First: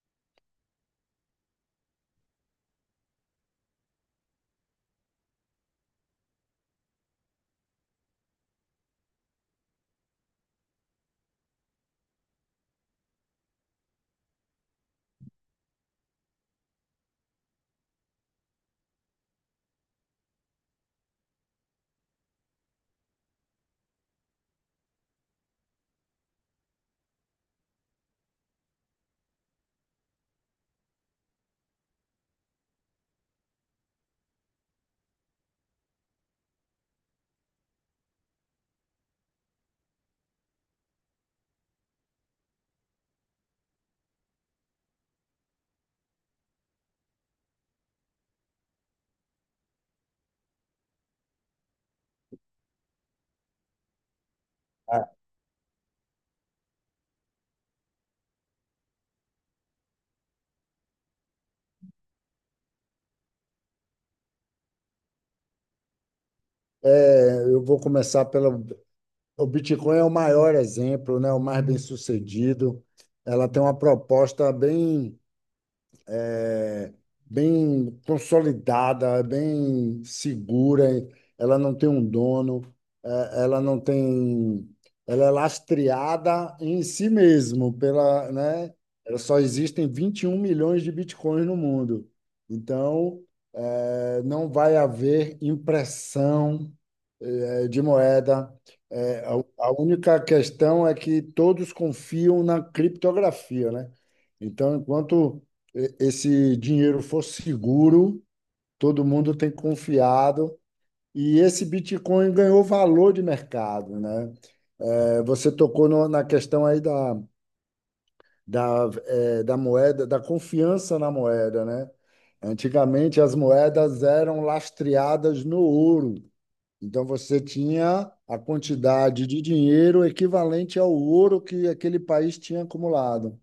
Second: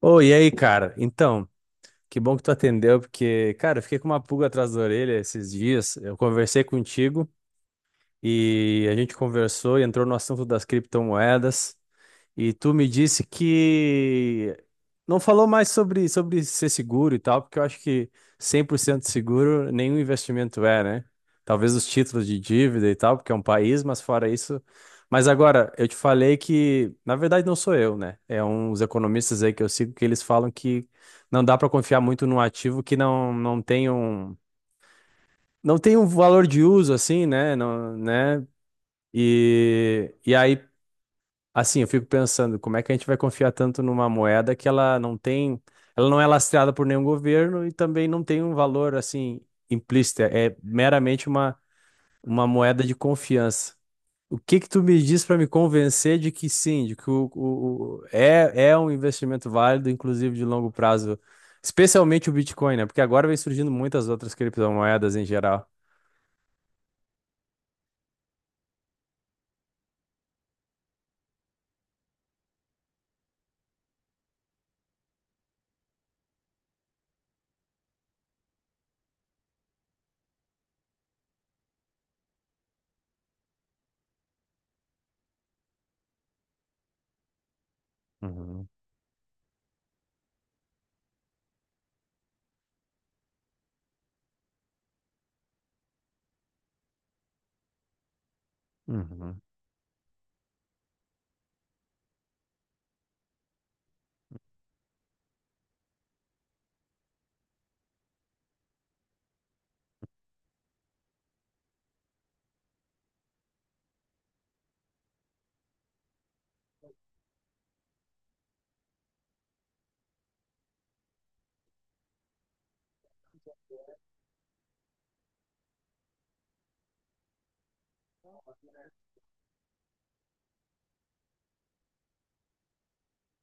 Ô, e aí, cara? Então, que bom que tu atendeu, porque, cara, eu fiquei com uma pulga atrás da orelha esses dias. Eu conversei contigo e a gente conversou e entrou no assunto das criptomoedas. E tu me disse que não falou mais sobre ser seguro e tal, porque eu acho que 100% seguro nenhum investimento é, né? Talvez os títulos de dívida e tal, porque é um país, mas fora isso. Mas agora, eu te falei que, na verdade, não sou eu, né? É uns economistas aí que eu sigo que eles falam que não dá para confiar muito num ativo que não tem um valor de uso assim, né? Não, né? E aí Assim, eu fico pensando, como é que a gente vai confiar tanto numa moeda que ela não é lastreada por nenhum governo e também não tem um valor assim implícito, é meramente uma moeda de confiança. O que que tu me diz para me convencer de que sim, de que é um investimento válido, inclusive de longo prazo, especialmente o Bitcoin, né? Porque agora vem surgindo muitas outras criptomoedas em geral. Eu vou começar pelo. O Bitcoin é o maior exemplo, né? O mais bem-sucedido. Ela tem uma proposta bem é, bem consolidada, bem segura, ela não tem um dono, ela não tem. Ela é lastreada em si mesmo, pela, Uhum, né? Ela Só existem 21 milhões de bitcoins no mundo. Então, não vai haver impressão, de moeda. É, uhum. a, a única questão é que todos confiam na criptografia, né? Então, enquanto esse dinheiro for seguro, todo mundo tem confiado. E esse Bitcoin ganhou valor de mercado, né? É, você tocou na questão aí da, da moeda, da confiança na moeda, né? Antigamente as moedas eram lastreadas no ouro. Então você tinha a quantidade de dinheiro equivalente ao ouro que aquele país tinha acumulado.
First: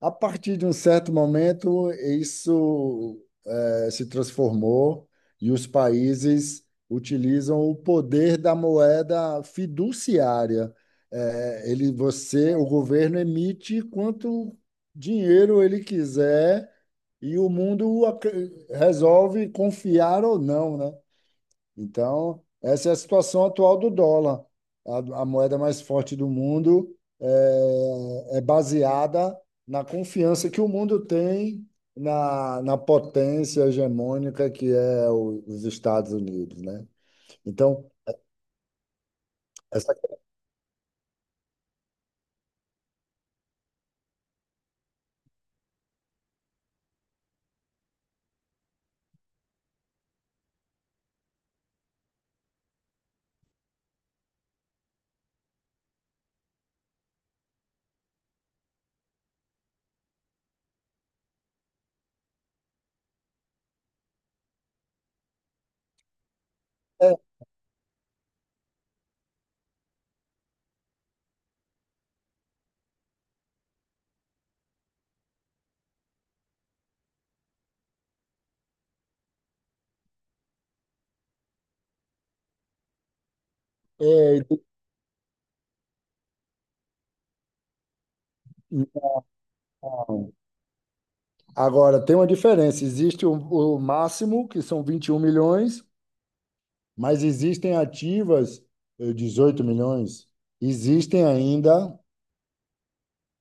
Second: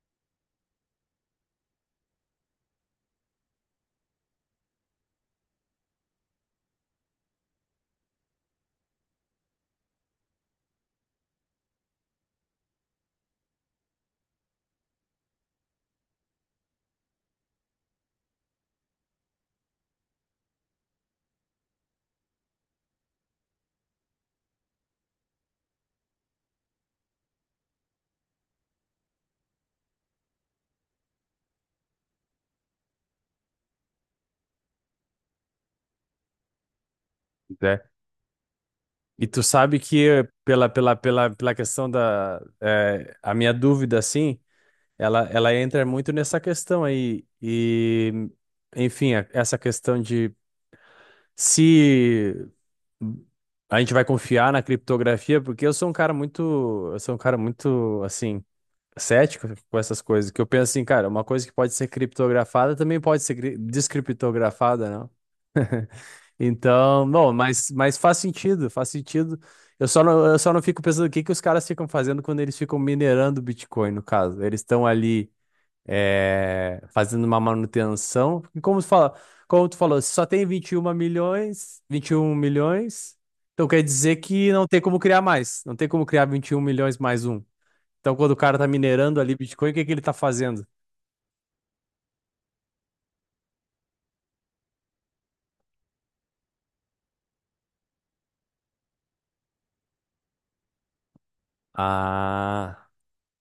A partir de um certo momento, isso se transformou e os países utilizam o poder da moeda fiduciária. O governo emite quanto dinheiro ele quiser e o mundo resolve confiar ou não, né? Então, essa é a situação atual do dólar. A moeda mais forte do mundo é baseada na confiança que o mundo tem na, na potência hegemônica que é os Estados Unidos, né? Então, E tu sabe essa que pela questão a minha dúvida assim, ela entra muito nessa questão aí e enfim, essa questão de se a gente vai confiar na criptografia, porque eu sou um cara muito assim cético com essas coisas, que eu penso assim, cara, uma coisa que pode ser criptografada também pode ser descriptografada, né? Então, é, bom, mas faz sentido, faz sentido. Eu só não fico pensando o que que os caras ficam fazendo quando eles ficam minerando o Bitcoin, no caso. Eles estão ali fazendo uma manutenção. E como tu falou, se só tem 21 milhões, 21 milhões, então quer dizer é, que não tem como criar mais. Não tem como criar 21 milhões mais um. Então, quando o cara tá minerando ali Bitcoin, o que que ele tá não. fazendo? Agora, tem uma diferença. Existe o máximo, que são 21 milhões, mas existem ativas 18 milhões. Existem ainda Ah.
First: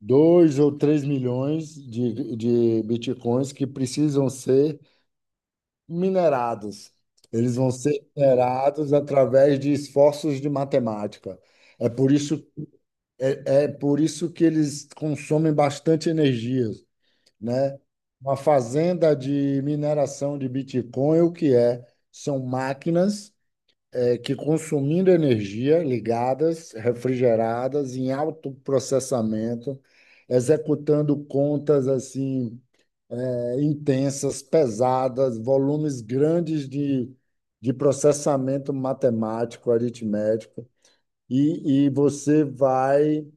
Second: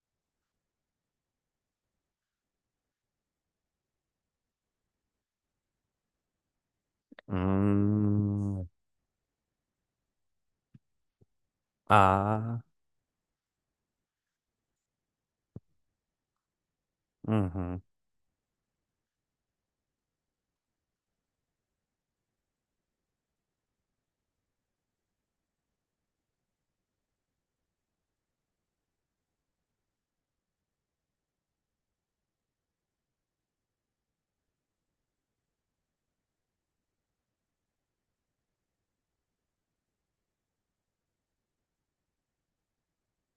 dois ou três milhões de bitcoins que precisam ser minerados. Eles vão ser Hum. minerados através de esforços de matemática. É por isso, Ah. É por isso que eles consomem bastante energia, né? Uhum. Uma fazenda de mineração de Bitcoin, o que é? São máquinas que consumindo energia ligadas, refrigeradas, em alto processamento, executando contas assim intensas, pesadas, volumes grandes de processamento matemático, aritmético, e você vai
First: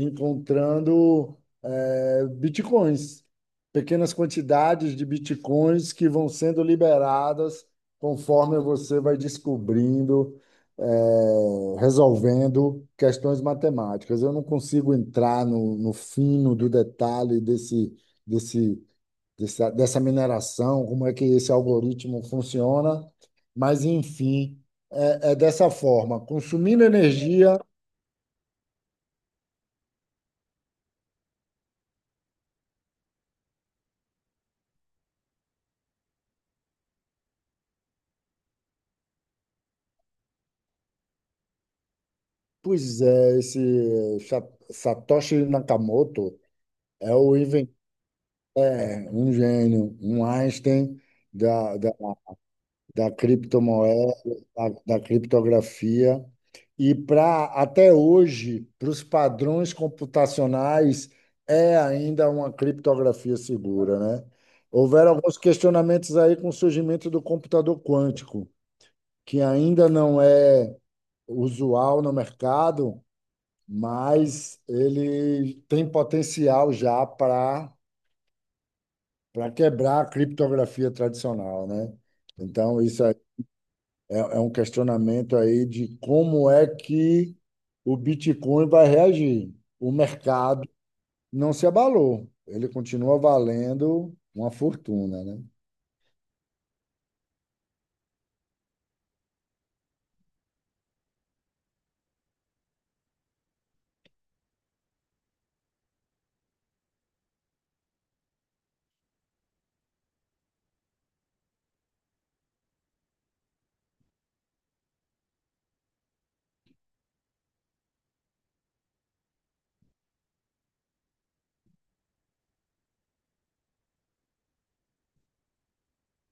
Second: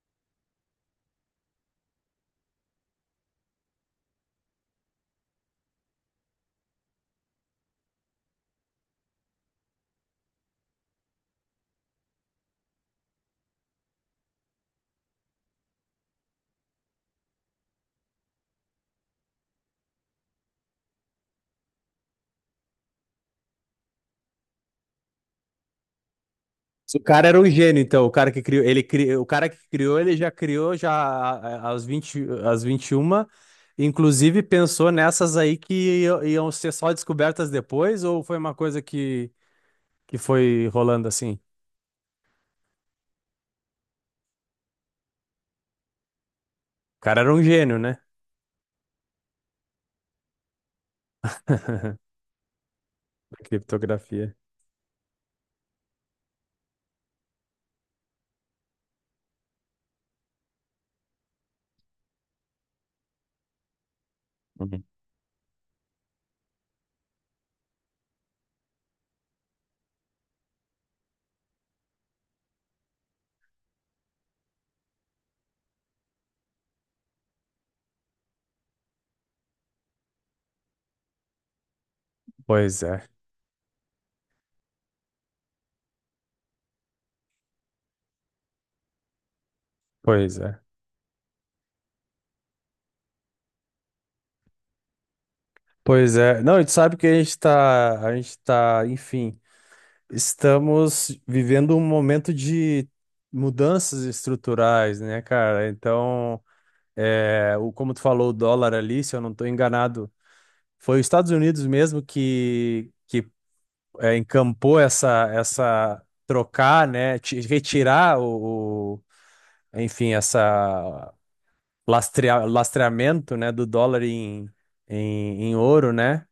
encontrando bitcoins, pequenas quantidades de bitcoins que vão sendo liberadas conforme você vai descobrindo, resolvendo questões matemáticas. Eu não consigo entrar no, no fino do detalhe desse, desse, dessa, dessa mineração, como é que esse algoritmo funciona, mas enfim. É, é dessa forma, consumindo O cara era um energia. gênio, então, o cara que criou, ele já criou já a- aos 20 às 21 inclusive pensou nessas aí que iam ser só descobertas depois, ou foi uma coisa que foi rolando assim? Pois é, esse Satoshi Nakamoto O é cara era o um gênio, né? é um gênio, um Einstein da, da, da Da criptomoeda, Criptografia. da, da criptografia. E para até hoje, para os padrões computacionais, é ainda uma criptografia segura, né? Uhum. Houveram alguns questionamentos aí com o surgimento do computador quântico, que ainda não é usual no mercado, mas ele tem potencial já para quebrar a criptografia tradicional, né? Então, Pois isso é, é um questionamento aí de como é que o Bitcoin vai reagir. O pois é. mercado não se abalou, ele continua valendo uma fortuna, né? Pois é. Não, e tu sabe que enfim, estamos vivendo um momento de mudanças estruturais, né, cara? Então, como tu falou, o dólar ali, se eu não estou enganado, foi os Estados Unidos mesmo que encampou essa trocar, né, retirar enfim, essa lastreamento, né, do dólar em ouro, né,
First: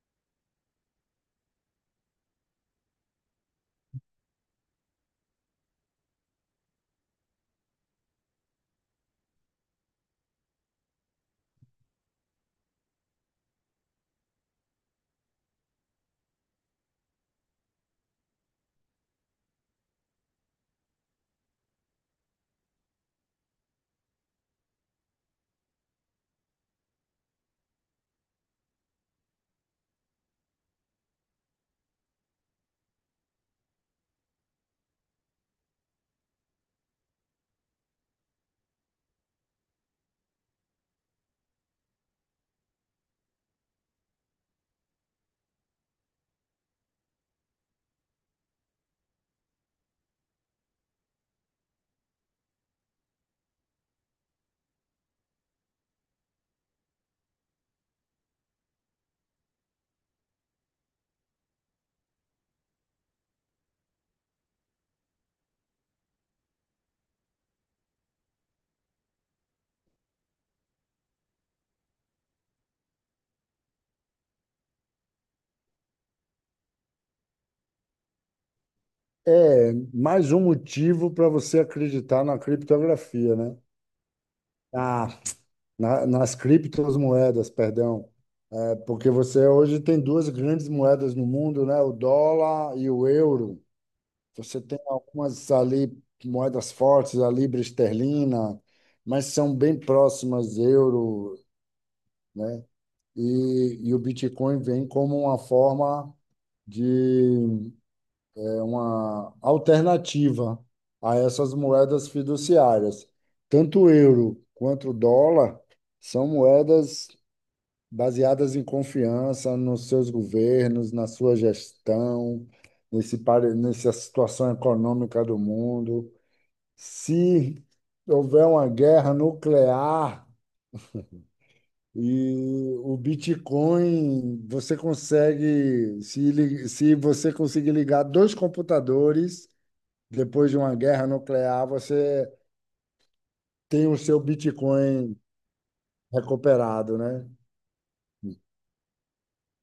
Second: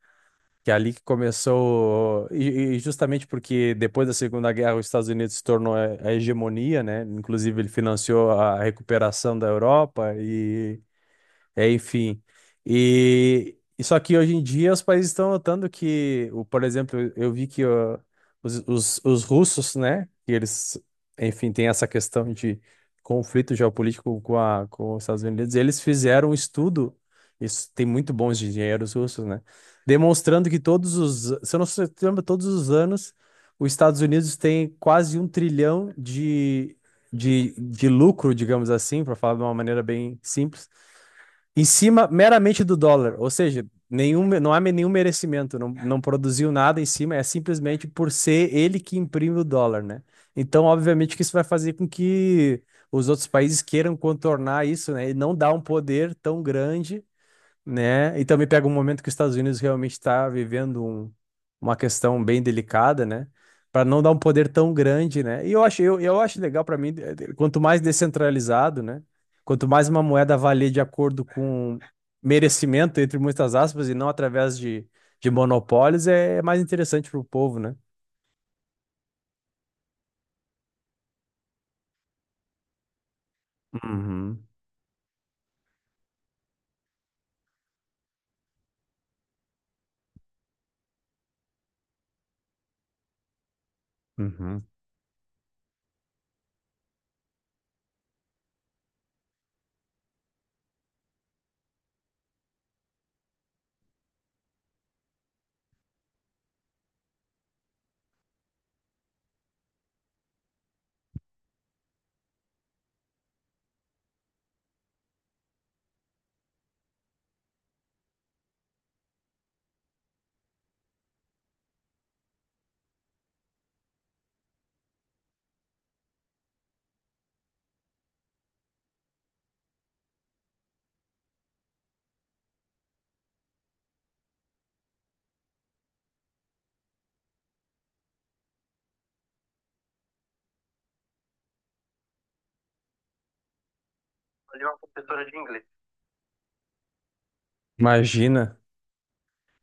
que é ali que começou, e justamente porque depois da Segunda Guerra os Estados Unidos se tornou a hegemonia, né, inclusive ele financiou a recuperação da Europa enfim. E só que hoje em dia os países estão notando que, por exemplo, eu vi que ó, os russos, né, que eles, enfim, têm essa questão de conflito geopolítico com com os Estados Unidos, eles fizeram um estudo, isso tem muito bons engenheiros russos, né, demonstrando que se eu não se lembra, todos os anos os Estados Unidos têm quase 1 trilhão de lucro, digamos assim, para falar de uma maneira bem simples em cima meramente do dólar, ou seja, não há nenhum merecimento, não produziu nada em cima, é simplesmente por ser ele que imprime o dólar, né? Então, obviamente que isso vai fazer com que os outros países queiram contornar isso, né? E não dar um poder tão grande, né? E também pega um momento que os Estados Unidos realmente está vivendo uma questão bem delicada, né? Para não dar um poder tão grande, né? E eu acho, eu acho legal para mim, quanto mais descentralizado, né? Quanto mais uma moeda valer de acordo com merecimento, entre muitas aspas, e não através de monopólios, é mais interessante para o povo, né? É mais um motivo para você acreditar na criptografia, né? Uhum, Ah, nas criptomoedas, perdão. Porque você hoje tem duas grandes moedas no mundo, né? O dólar e o euro. Você uhum. tem algumas ali moedas fortes, a libra esterlina, mas são bem próximas euro, né? E o Bitcoin vem como uma forma de uma alternativa a essas moedas fiduciárias. Tanto o euro quanto o dólar são moedas baseadas em confiança nos seus governos, na sua gestão, nesse, nessa situação econômica do mundo. Se houver uma guerra nuclear e o Bitcoin, você consegue, se você conseguir ligar dois computadores depois de uma guerra nuclear, você tem o seu Fazer uma Bitcoin professora de inglês. recuperado, né? Imagina.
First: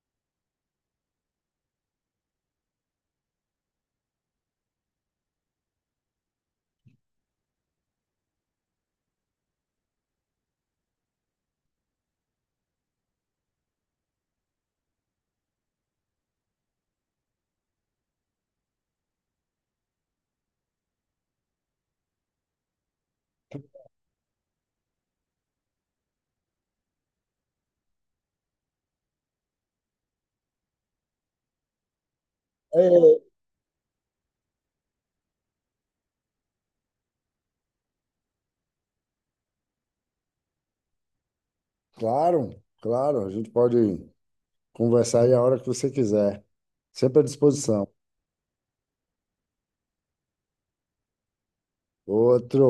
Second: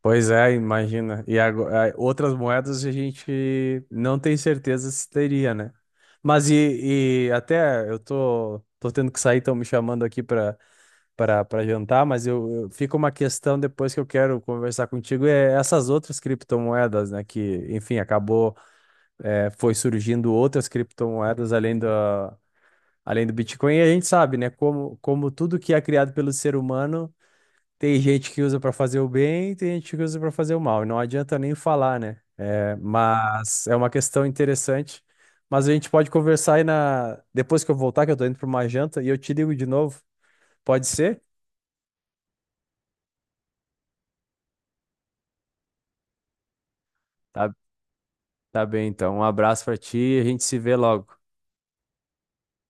Pois é, imagina. E outras moedas a gente não tem certeza se teria, né? Mas e até eu tô tendo que sair, estão me chamando aqui para jantar, mas fica uma questão depois que eu quero conversar contigo, é essas outras criptomoedas, né? Que, enfim, acabou, foi surgindo outras criptomoedas além do Bitcoin, e a gente sabe, né? Como, como tudo que é criado pelo ser humano. Tem gente que usa pra fazer o bem, tem gente que usa pra fazer o mal. E não adianta nem falar, né? É, É, mas é uma questão interessante. Mas a gente pode conversar aí depois que eu voltar, que eu tô indo pra uma janta, e eu te ligo de novo. Pode ser? claro, claro, a gente pode. Conversar aí a hora que você quiser. Sempre à Tá, disposição. tá bem, então. Um abraço pra ti e a gente se vê logo. Outro.